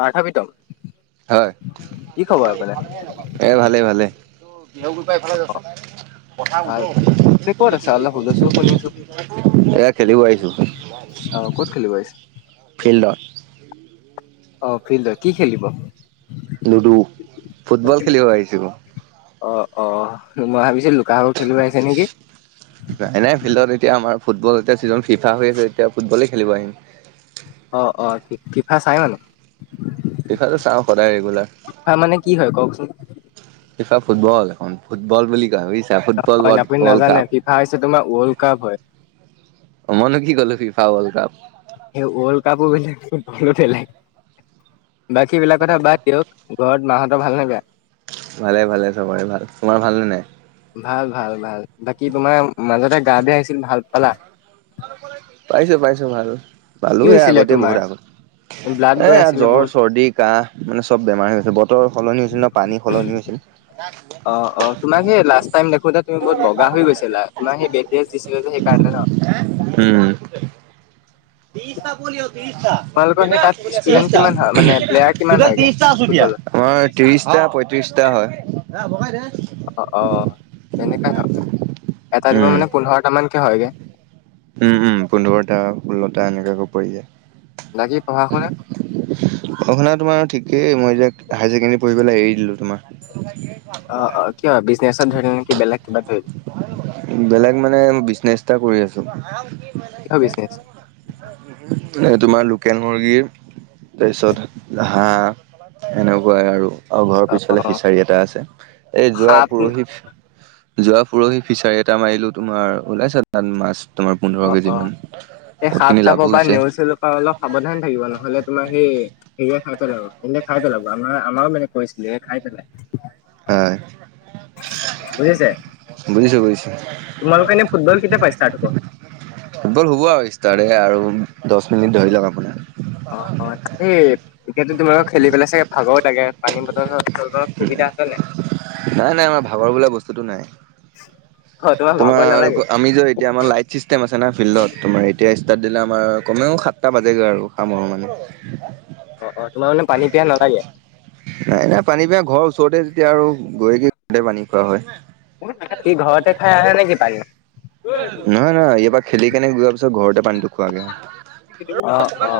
পাৰ্থ পিত্ৰম? হয়, এই ভালেই ভালেই। বিহগুৰি পা এইফালে যা চোন। পৰা ভাল উদং, আপুনি ক'ত আছে অলপ হুলস্থুল শুনি আছো এইয়া খেলিব আহিছোঁ। অ', ক'ত খেলিব আহিছা? ফিল্ডত। অ', ফিল্ডত। কি খেলিব? লুডু, ফুটবল খেলিব আহিছো। অ', অ', মই ভাবিছিলো লুকা ভাকু খেলিব আহিছ নেকি! নাই নাই, ফিল্ডত এতিয়া আমাৰ ফুটল এতিয়া চিজন ফিফা হৈ আছে, এতিয়া ফুটবলেই খেলিব আহিম। অ', অ', ফিফা চাই মানে? ফিফাটো চাওঁ সদায় ৰেগুলাৰ। ফিফা মানে কি হয় কওকচোন? ফিফা ফুটবল এখন, ফুটবল বুলি কয় ভাবিছা, ফুটবল হয় ৱৰ্ড আপুনি ৱৰ্ল্ড নাজানে কাপ। ফিফা হৈছে তোমাৰ ৱৰ্ল্ড কাপ হয়। অ', মইনো কি ক'লো ফিফা ৱৰ্ল্ড কাপ। সেই ৱৰ্ল্ড কাপো বেলেগ ফুটবলো বেলেগ। বাকীবিলাক কথা বাদ দিয়ক, ঘৰত মাহঁতৰ ভাল নে বেয়া। ভালেই ভালেই, চবৰে ভাল। তোমাৰ ভালনে নাই? ভাল ভাল ভাল, বাকী তোমাৰ মাজতে গা বেয়া হৈছিল ভাল পালা। পাইছো পাইছো ভাল। পালো কি সেই হৈছিলে আগতেই তোমাৰ? বহুত আগতেই, ব্লাড এ গৈ এইয়া আছিলে জ্বৰ বহুত চৰ্দি। কাঁহ মানে চব বেমাৰ হৈ গছিল বতৰ সলনি হৈছিল ন পানী সলনি হৈছিল। অ অ তোমাক সেই লাষ্ট টাইম দেখোতে তুমি বহুত বগা হৈ গৈছিলা তোমাৰ সেই ব্ৰেক ড্ৰেছ দিছিলে যে সেইকাৰণে ন? উম। বিছটা পোৱালি হল ত্ৰিশটা তোমালোকৰ সেই কেইটা তাত ষ্টুডেন্ট ত্ৰিশটা কিমান হয় মানে টোটেল প্লেয়াৰ কেইটা কিমান টোটেল হয়গে ত্ৰিশটা আছো এতিয়া। ফুটবলৰ? আমাৰ ত্ৰিশটা পয়ত্ৰিশটা হয়। অ অ তেনেকাই হয় মানে এটা দিমত উম মানে পোন্ধৰটা মানকে হয়গে। উম উম পোন্ধৰটা ষোল্লটা এনেকাকো পৰি যায়। বাকী পঢ়া শুনা? পঢ়া শুনা তোমাৰ ঠিকেই মই যে হায়াৰ ছেকেণ্ডৰী পঢ়িবলে এৰি দিলো তোমাৰ অ অ কিয় বিজনেছত ধৰিলে নেকি বেলেগ কিবা ধৰিলে? বেলেগ মানে বিজনেছ এটা কৰি আছো। কিহ বিজনেছ এ তোমাৰ লোকেল মুৰ্গীৰ তাৰপিছত ঘাঁহ এনেকোৱাই আৰু অ ঘৰৰ পিছফালে ফিচাৰী এটা আছে এই যোৱা সাপ পৰহি যোৱা পৰহি ফিচাৰী এটা মাৰিলো তোমাৰ ওলাইছে তাত মাছ তোমাৰ পোন্ধৰ অ', কেজি মান অ', এই বহুত সাপ খিনি লাভো চাপৰ বা হৈছে নেওল চেওলৰ পৰা অলপ সাৱধান থাকিব নহলে তোমাৰ সেই সেয়ে খাই পেলাব এনে খাই পেলাব আমাৰ আমাৰো মানে কৰিছিলে খাই পেলাই। হয়, বহি আছে। বুজিছো বুজিছো। তোমালোকৰ এনে ফুটবল কেতিয়াৰ পৰা ষ্টাৰ্ট হ'ব ফুটবল হব আৰু ষ্টাৰ্ট আৰু দহ মিনিট ধৰি লওক আপোনাৰ অ অ তাতে এতিয়াতো তোমালোকৰ খেলি পেলাই চাগে ভাগৰ লাগে পানী বটল সুবিধা আছে নাই। নাই নাই আমাৰ ভাগৰ বোলা বস্তুটো নাই অ তোমাৰ ভাগৰ আৰু নালাগে কোৱা এতিয়া আমাৰ লাইট ফিছ আছে না ফিল্ডত তোমাৰ এতিয়া ষ্টাৰ্ট দিলে আমাৰ কমেও সাতটা বাজেগৈ আৰু কামৰ মানে। অ অ তোমাৰ মানে পানী পিয়া নালাগে। নাই নাই পানী পা ঘৰৰ ওচৰতে যেতিয়া আৰু গৈ কি ঘৰতে পানী খোৱা হয়। সি ঘৰতে খাই আহে নেকি পানী? নহয় নহয় ই এবাৰ খেলি কেনে যোৱাৰ পিছত ঘৰতে পানীটো খোৱাগে হয়। অ অ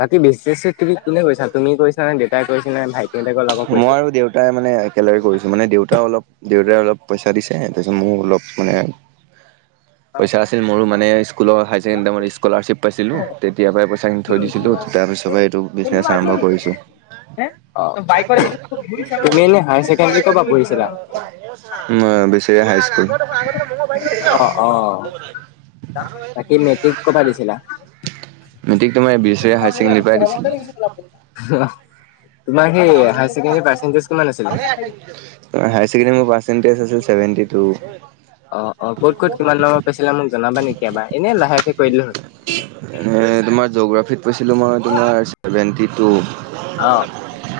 বাকী বিশ কোনে কৰিছা তুমি কৰিছা নে দেউতাই কৰিছে নে ভাই মই আৰু দেউতাই মানে। একেলগে কৰিছোঁ মানে দেউতাও অলপ দেউতাই অলপ পইচা দিছে তাৰপিছত মোৰ অলপ মানে পইচা আছিলে মোৰো মানে স্কুলৰ হায় ছেকেণ্ডৰী টাইমত স্কলাৰশ্বিপ পাইছিলোঁ তেতিয়া পাই পইছা খিনি থৈ দিছিলোঁ তাৰপিছ পৰাই এইটো বিজনেছ আৰম্ভ কৰিছোঁ। তুমি ইনেই হাই চেকেণ্ডেৰী কৰ পৰা পঢ়িছিলা? উ বেছি হাই স্কুল। অ অ বাকী মেট্ৰিক কৰ পৰা দিছিলা? মেট্ৰিক তোমাৰ বেচেৰীয়া হায়াৰ ঘৰত ছেকেণ্ডেৰী পৰাই আ দিছিলোঁ। নছিলে। [unintelligible] তোমাৰ কি হাই চেকেণ্ডেৰী পাৰ্চেন্টিছ কিমান আছিলে? হাই চেকেণ্ডেৰী মোৰ পাৰ্চেন্টিছ আছিল ছেভেনটি টু অ অ ক'ত ক'ত কিমান নম্বৰ পাইছিলে মোক জনাব নেকি এবাৰ এনেই লাহেকে কৈ দিলে হ'ল। এ তোমাৰ জগ্ৰাফিত পাইছিলো মই তোমাৰ ছেভেনটি টু অহ।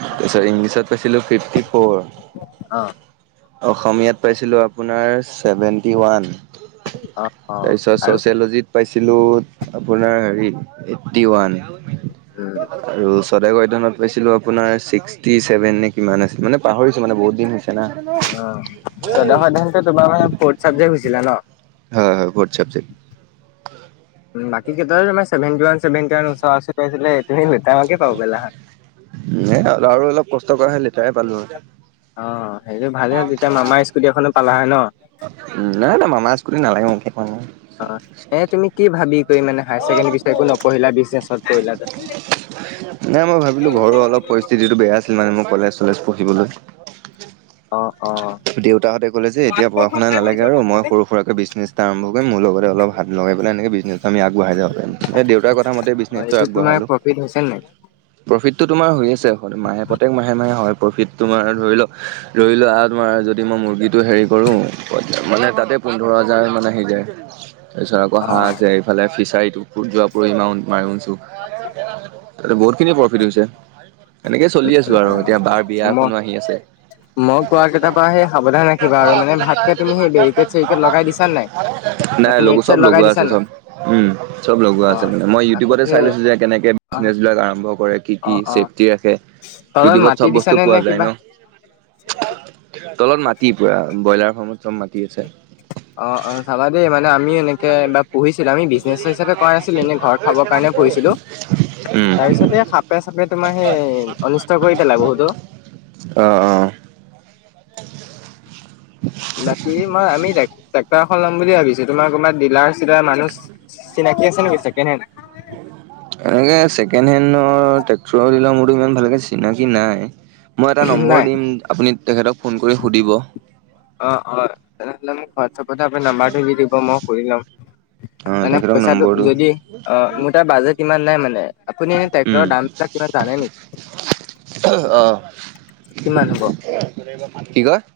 তাৰপিছত ইংলিছত পাইছিলো ফিফটি ফৰ। অ অসমীয়াত পাইছিলোঁ আপোনাৰ চেভেণ্টি ওৱান। অ অ তাৰপিছত আৰু চচিয়লজিত? পাইছিলোঁ, আপোনাৰ হেৰি এইট্টি ওৱান উম, আৰু চদ ধনত পাইছিলো আপোনাৰ ছিক্সটি চভেন। কিমান আছিল? মানে পাহৰিছো মানে বহুত দিন হৈছে না। হয় স্বদেশ অধ্যায়ন তোমাৰ মানে ফ'ৰ্ট চাবজেক্ট হৈছিলে ন? হয় হয়, ফ'ৰ্ট চাবজেক্ট। বাকী কেইটা তোমাৰ ছেভেনটি ওৱান ছেভেনটি ওৱান ওচৰা ওচৰি পাইছিলে এইটো সেই লেটাৰ মাৰ্কে পাব এ আৰু অলপ কষ্ট কৰাহে লেতাৰে পালো আৰু। অ সেইটো ভালেই, তেতিয়া মামাৰ স্কুটি এখনো পালা হয়ে ন। নাই নাই মামাৰ স্কুতি নালাগে মোক। অ, এ তুমি কি ভাবি কৰি মানে হায়াৰ ছেকেণ্ডাৰী দিছা? একো নপঢ়িলা বিজনেছত কৰিলা যে? ে [unintelligible] নাই মই ভাবিলো ঘৰৰ অলপ পৰিস্থিতিটো বেয়া আছিল মানে মোৰ কলেজ' চলেজ পঢ়িবলৈ। অ অ, দেউতাহঁতে ক'লে যে এতিয়া পঢ় শুনা দেউতা হঁতে কলে যে এতিয়া বয়স নাই আৰু মই সৰু-সুৰাকে বিজনেছ এটা আৰম্ভ কৰিম, মোৰ লগতে অলপ হাত লগাই পেলাই এনেকে বি আমি আগবঢ়াই যাব পাৰিম, দেউতাৰ কথা মতেই অ বিজনেছটো এইটো আগবঢ়াই প্ৰফিট হৈছে নাই? প্ৰফিটটো তোমাৰ হৈ আছে, মাহে প্ৰত্যেক মাহে মাহে হয়। প্ৰফিট তোমাৰ ধৰি লওক ধৰি লোৱা তোমাৰ যদি মই মুৰ্গীটো হেৰি কৰোঁ মানে তাতে পোন্ধৰ হাজাৰ মানে আহি যায়। তাৰপিছত আকৌ অ হাঁহ আছে, এইফালে ফিছাৰীটো ফুত যোৱাব ইমান মাৰি উছোঁ। তাতে বহুত খিনি প্ৰফিট হৈছে, এনেকে চলি আছো আৰু এতিয়া বাৰ বিয়া উম মই এখনো আহি আছে। মই কোৱা কেইটাৰ পৰা সেই সাৱধান ৰাখিবা আৰু মানে ভাতকে তুমি সেই বেৰিকেট- চেৰিকেট লগাই দিছা নে নাই? নাই লগু নেট চব চেট লগাই লগোৱা দিছা আছে নাই চব উম, চব লগোৱা অ আছে মানে। মই আকৌ ইউটিউবতে সেই চাই লৈছো যে কেনেকে অ বিজনেচ বিলাক আৰম্ভ কৰে, কি কি অ', অ', চছেফটি ৰাখে? তলত ইউটিউবত মাটি চব বস্তু দিছানে নে পোৱা যায় কিবা? ন? তলত মাটি পুৰা, ব্ৰইলাৰ ফাৰ্মত চব মাটি আছে। অ অ, চাবা দেই মানে আমি এনেকে বাৰ পুহিছিলো, আমি বিজনেছ হিচাপে কৰা নাছিলো, এনে ঘৰত খাবৰ কাৰণে পুহিছিলো, উম তাৰ পিছতে সাপে- চাপে তোমাৰ সেই অনিষ্ট কৰি পেলাই বহুতো। অ অ, উ [unintelligible] বাকী মই আমি [unintelligible] খন লম বুলি ভাবিছিলোঁ। তোমাৰ ক'ৰবাত ডিলাৰ - চিলাৰ মানুহ চিনাকি আছে নেকি ছেকেণ্ডহেন? এনেকে ছেকেণ্ড হেনৰ টেক্টৰৰ দিলাৰ মোৰোটো ইমান ভালকে চিনাকি নাই। মই এটা নম্বৰ নাই দিম, আপুনি তেখেতক ফোন কৰি সুধিব। অ অ, তেনেহলে মোক হোৱাটছআপতে আপোনি নাম্বাৰটো দি দিব, মই সুধি লম। মানে তেখেতক পইচাটো নম্বৰটো যদি অ মোৰ তাত বাজেট ইমান নাই মানে। আপুনি এনে ট্ৰেক্টৰৰ দামবিলাক কিমান জানে নেকি? [unintelligible] আহঁ, কিমান হ'ব? [unintelligible] কি কয়? [unintelligible]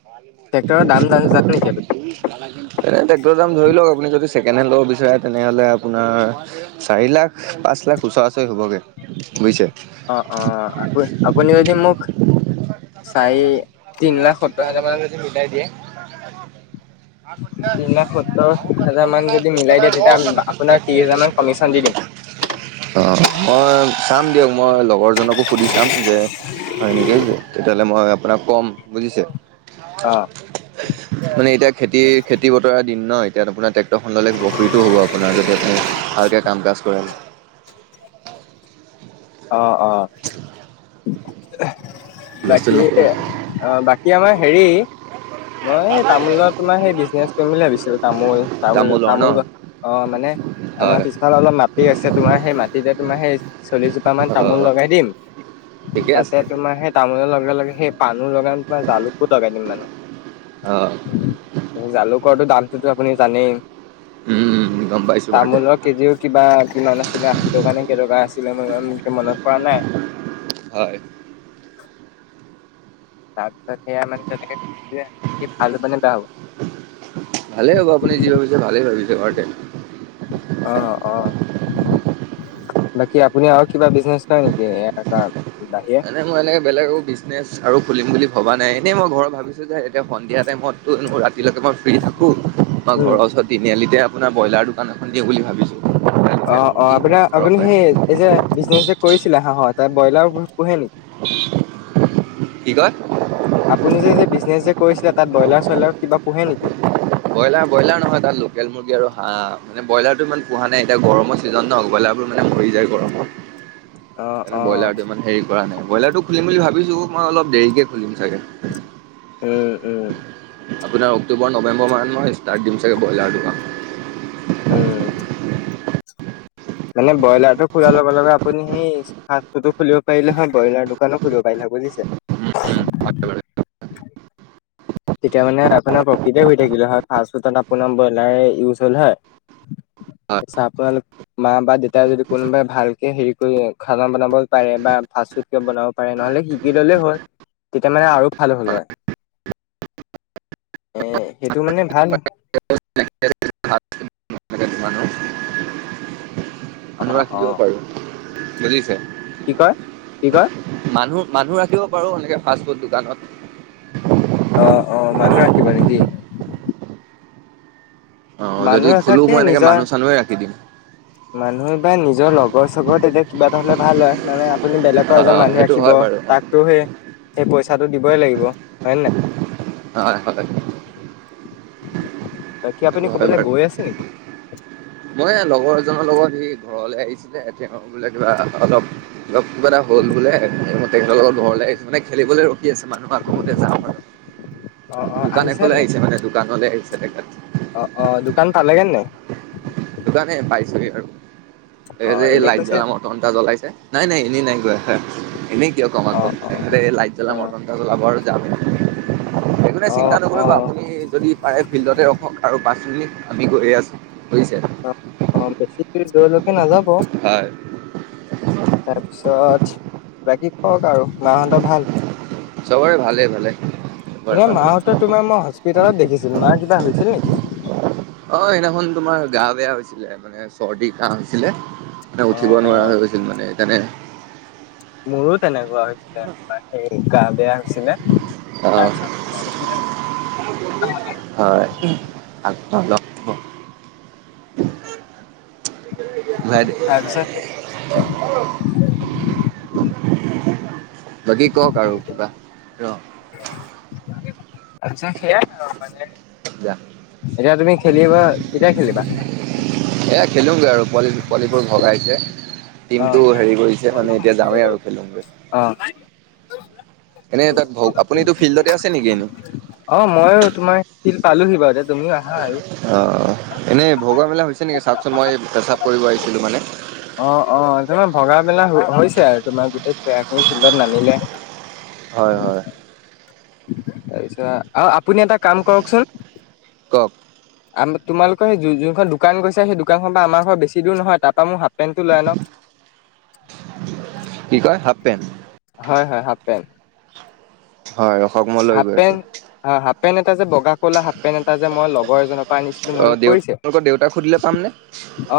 ট্ৰেক্টৰৰ দাম জানে নেকি আপুনি? এনেই ট্ৰেক্টৰৰ দাম ধৰি লওঁক, আপুনি যদি ছেকেণ্ড হেণ্ড ল'ব বিচাৰে তেনেহলে আপোনাৰ চাৰি লাখ পাঁচ লাখ ওচৰা-ওচৰি হ'বগে বুইছে। অ অ অ, আ আপুনি যদি মোক চাৰি তিন লাখ তিনলাখ সত্তৰ হাজাৰ মান মানৰ লৈকে মিলাই দিয়ে। তিন লাখ সত্তৰ হাজাৰ মান যদি মিলাই দিয়ে তেতিয়া আমি আপোনাক ত্ৰিশ হাজাৰ মান কমিশন দি দিম। [inaudible] [unintelligible] অঁ, মই চাম দিয়ক মই লগৰজনকো সুধি চাম, যে হয় নেকি? তেতিয়াহ'লে মই আপোনাক কম বুজিছে। অ', [unintelligible] মানে এতিয়া খেতি খেতি বতৰা দিন ন এতিয়া আপোনাৰ টেক টৰ খন ললে প্ৰফটো হ'ব আপোনাৰ, যদি আপুনি ভালকে কাম কাজ কৰে। অ', অ' [inaudible] হুলস্থুল বাকী নকৰে অ' বাকী আমাৰ হেৰি মই এই তামোলৰ তোমাৰ সেই বিজনেছ কৰিম বুলি ভাবিছোঁ, তামোল তামোল দামো লয় ন। তামোল গড অ' মানে আমাৰ হয় পিছফালে অলপ মাটি আছে তোমাৰ সেই মাটিতে তোমাৰ সেই চলিছ পা মান তামোল অ' লগাই দিম, ঠিকে তাতে আছে তোমাৰ সেই তামোলৰ লগে লগে সেই পাণো লগাম তোমাৰ জালুকো লগাই দিম মানে। অ' জালুকৰটো দামটোতো আপুনি জানেই। উম'। [unintelligible] বাৰু দে তামোলৰ কেজিও কিবা কিমান আছিলে আশী টকা নে কেইটকা আছিলে মোৰ ই [inaudible] মনত পৰা নাই। [unintelligible] হয়। তাৰপিছত সেয়া মানে তেনেকে [inaudible] ভাল মানে [inaudible] ভালে হ'ব আপুনি যি ভাবিছে ভালেই ভাবিছে বাৰুতে। অ', অ' বাকী আপুনি আৰু কিবা বিজনেচ কৰে নেকি এনেকুৱা বাহিৰে? মানে মই এনেকে বেলেগো বিজনেছ আৰু খুলিম বুলি ভাবা নাই এনেই মই ঘৰত ভাবিছোঁ যে এতিয়া সন্ধিয়া টাইমত ত' [unintelligible] ৰাতিলৈকে মই ফ্ৰী থাকো। মই উম, ঘৰৰ ওচৰ তিনিআলিতে আপোনাৰ ব্ৰইলাৰ দুকান এখন দিওঁ বুলি ভাবিছো। অ', অ' আপোনাৰ আপুনি সেই এই যে বিজনেচ যে কৰিছিলে হাঁহৰ তাই ব্ৰলাৰ পোহে নেকি? [unintelligible] কি কয়? আপুনি যে যে বিজনেছ যে কৰিছিলে তাত ব্ৰইলাৰ চয়লাৰ কিবা পোহে নেকি? ব্ৰইলাৰ ব্ৰইলাৰ নহয়, তাত লোকেল মুৰ্গী আৰু হাঁ মানে ব্ৰইলাৰটো ইমান পোহা নাই এতিয়া গৰমত সিজন ন ব্ৰইলাৰবোৰ মানে মৰি যায় গৰমত। [unintelligible] অ', [inaudible] অ', ব্ৰইলাৰটো ইমান হেৰি কৰা নাই ব্ৰইলাৰটো খুলিম বুলি ভাবিছো মই অলপ দেৰিকে খুলিম চাগে। [unintelligible] আপোনাৰ, অক্টোবৰ-নৱেম্বৰ মাহত মই, ষ্টাৰ্ট দিম চাগে, ব্ৰইলাৰ দোকান। উম! মানে, ব্ৰইলাৰটো খোলাৰ লগে-লগে আপনি সেই ফাষ্ট-ফুডো খুলিব পাৰিলে হয়, ব্ৰইলাৰ দোকানো খুলিব পাৰিলে হয়, বুজিছে। তেতিয়া মানে, আপোনাৰ প্ৰফিতে হৈ থাকিলে হয়, ফাষ্ট-ফুডত আপোনাৰ, ব্ৰইলাৰ ইউজ হ'ল হয়। [unintelligible] মা বা দেতাই যদি, কোনোবাই ভালকে হেৰি কৰি, খানা বনাব পাৰে বা ফাষ্ট-ফুড বনাব পাৰে, নহ'লে শিকি ল'লেই হ'ল। তেতিয়া মানে আৰু ভাল হ'ল হয়। এ, সেইটো মানে, ভাল হয়। [unintelligible] মনুহ ৰাখি দিব অ অ পাৰোঁ, বুজিছে। কি কয়, কি কয়? মানুহ, মানুহ ৰাখিব পাৰোঁ, সেনেকে ফাষ্ট-ফুড দোকানত। অ' অ'! মানুহ ৰাখিবা নেকি? অ'! যদি মানুহ খোলো, ৰখাতকে মই এনেকে মানুহ-চানুহে ৰাখি দিম। মানুহে বা নিজৰ লগৰ-চগৰ, তেতিয়া কিবা এটা হ'লে, ভাল হয়। মানে আপুনি অ বেলেগৰ এজন মানুহ সেইটো ৰাখিব, হয় বাৰু অ তাকতো সেই, সেই পইচাটো দিবই লাগিব, হয় নহয়? হয়, হয়। বাকী, আপুনি সেইটো হয় ক'ৰবালে বাৰু গৈ আছে নেকি? মই লগৰ এজনৰ লগত, সি ঘৰলৈ আহিছিলে, এ, বোলে কিবা অলপ কিবা এটা হ'ল বোলে, তেখেতৰ লগত ঘৰলে, আহিছোঁ। মানে, খেলিবলৈ ৰখি আছে, মানুহ আকৌ মানে, যাওঁ মানে। অ অ দোকান এখনলে নে নাই আহিছে মানে, দোকানলৈ আহিছে তেখেত। অ' অ'! দোকান পালেগে নাই? সেইটো কাৰণে, পাইছোগে আৰু। এই অ যে, এই এনে লাইট কৈছে জ্বলা ঘণ্টা জ্বলাইছে। নাই, নাই, এনেই নাই কোৱা, এনেই কিয় কম অ আকৌ! অ অ [unintelligible] জ্বলাব আৰু যাম। একো নাই, অ চিন্তা নকৰিব? আপুনি যদি পাৰে, ফিল্ডতে ৰখক আৰু পাঁচ মিনিট, আমি গৈ আছোঁ, বুজিছে। অ' অ'! বেছি দেৰি দূৰলৈকে নাযাব। হয়! তাৰপিছত, বাকী কওঁক আৰু মাহঁতৰ ভাল? চবৰে ভালে, ভালে। চবৰে তোমাৰ ভাল আছে মাহঁতৰ তোমাৰ, মই হস্পিতালত দেখিছিলোঁ! মা কিবা হৈছিল নেকি? অ'! সেইদিনাখন তোমাৰ, গা বেয়া হৈছিলে। মানে, চৰ্দি-কাহ হৈছিলে। মানে, অ উঠিব অ নোৱাৰা হৈ গৈছিল মানে, সেইকাৰণে। মোৰো তেনেকুৱা হৈছিলে, তোমাৰ সেই, গা বেয়া হৈছিলে। আহ তাৰপিছত, [unintelligible] হয়! আকৌ অলপ তাৰপিছত [unintelligible] বাকী কওঁক আৰু কিবা? ৰ'। আচ্ছা, সেয়াই মানে। যা এতিয়া, তুমি খেলিবা, কেতিয়া খেলিবা? এয়া, খেলোগে আৰু। পোৱালি, পোৱালিবোৰ ভগাইছে, অ টিমটো হেৰি কৰি কৰিছে মানে। এতিয়া যাওঁৱে আৰু‌ খেলোগে। অ'! এনে তাক ভওক আপুনি এতিয়া ফিল্ডতে আছে নেকি এনেও অ মইও তোমাৰ ফিল্ড পালোহি বাৰু তুমিও আহা আৰু অঁঁ এনেই ভগুৱাৰ্মেলা হৈছে নেকি চাওকচোন মই পেচাপ কৰিব আহিছিলোঁ মানে অ অ তোমাৰ ভগা মেলা হৈছে আৰু তোমাৰ গোটেই প্লেয়াৰ খিনি ফিল্ডত নামিলে হয় হয় অ আপুনি এটা কাম কৰকচোন কক আ তোমালোকৰ যোনখন দোকান গৈছে সেই দোকানখনৰ পৰা আমাৰ ঘৰৰ বেছি দূৰ নহয় তাৰ পৰা মোৰ হাফ পেন্টটো লৈ আনক কি কয় হাফ পেন্ট হয় হয় হাফ পেণ্ট হয় ৰখক মই লৈ হাফ গৈ আছোঁ পেণ্ট হাফ পেণ্ট এটা যে বগা কলা হাফ পেন্ট এটা যে মই লগৰ এজনৰ পৰা আনিছিলো অ মনত দেউ পৰিছে তেওঁলোকৰ দেউতাক সুধিলে পামনে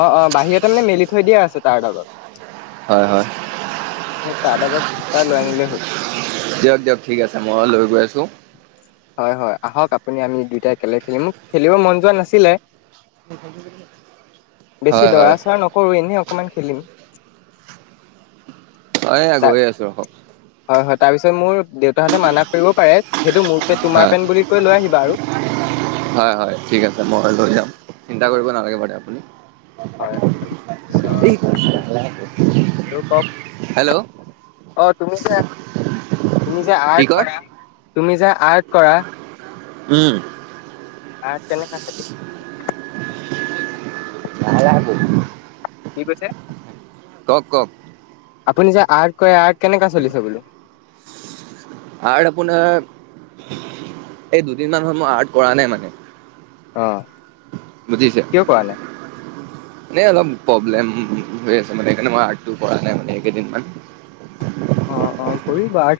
অ অ বাহিৰতে মানে মেলি থৈ দিয়া আছে তাৰ ডালত হয় হয় সেই তাৰ ডালত তাই লৈ আনিলেই হ'ল দিয়ক দিয়ক ঠিক আছে মই লৈ গৈ আছোঁ হয় হয় আহক আপুনি আমি দুইটাই একেলগে খেলিম খেলিব মন যোৱা নাছিলে বেছি হয় হয় দৰা চৰা নকৰো এনেই অকমান খেলিম অ এইয়া গৈ আছো ৰখক হয় হয় তাৰ পিছত মোৰ দেউতাহঁতে মানা কৰিব পাৰে সেইটো মোৰ পেন্ট তোমাৰ হয় পেণ্ট বুলি কৈ লৈ আহিবা আৰু হয় হয় ঠিক আছে মই লৈ যাম চিন্তা কৰিব নালাগে বাৰু আপুনি হয় পিছত আৰু কওক হেল্ল' অ তুমি যে তুমি যে কি আৰ্ট কয়? কৰা তুমি যে আৰ্ট কৰা উম অ তেনে খাই চালি লাহে লাহে কি কৈছে কওক কওক আপুনি যে আৰ্ট কৰে আৰ্ট কেনেকা চলিছে বোলোঁ আৰ্ট আপোনাৰ এই দুদিনমান হল মই আৰ্ট কৰা নাই মানে অ বুজিছে কিয় কৰা নাই? মানে অলপ প্ৰব্লেম হৈ আছে মানে সেইকাৰণে মই আৰ্টটো কৰা নাই মানে এইকেইদিন ইমান অ অ কৰিবা আৰ্ট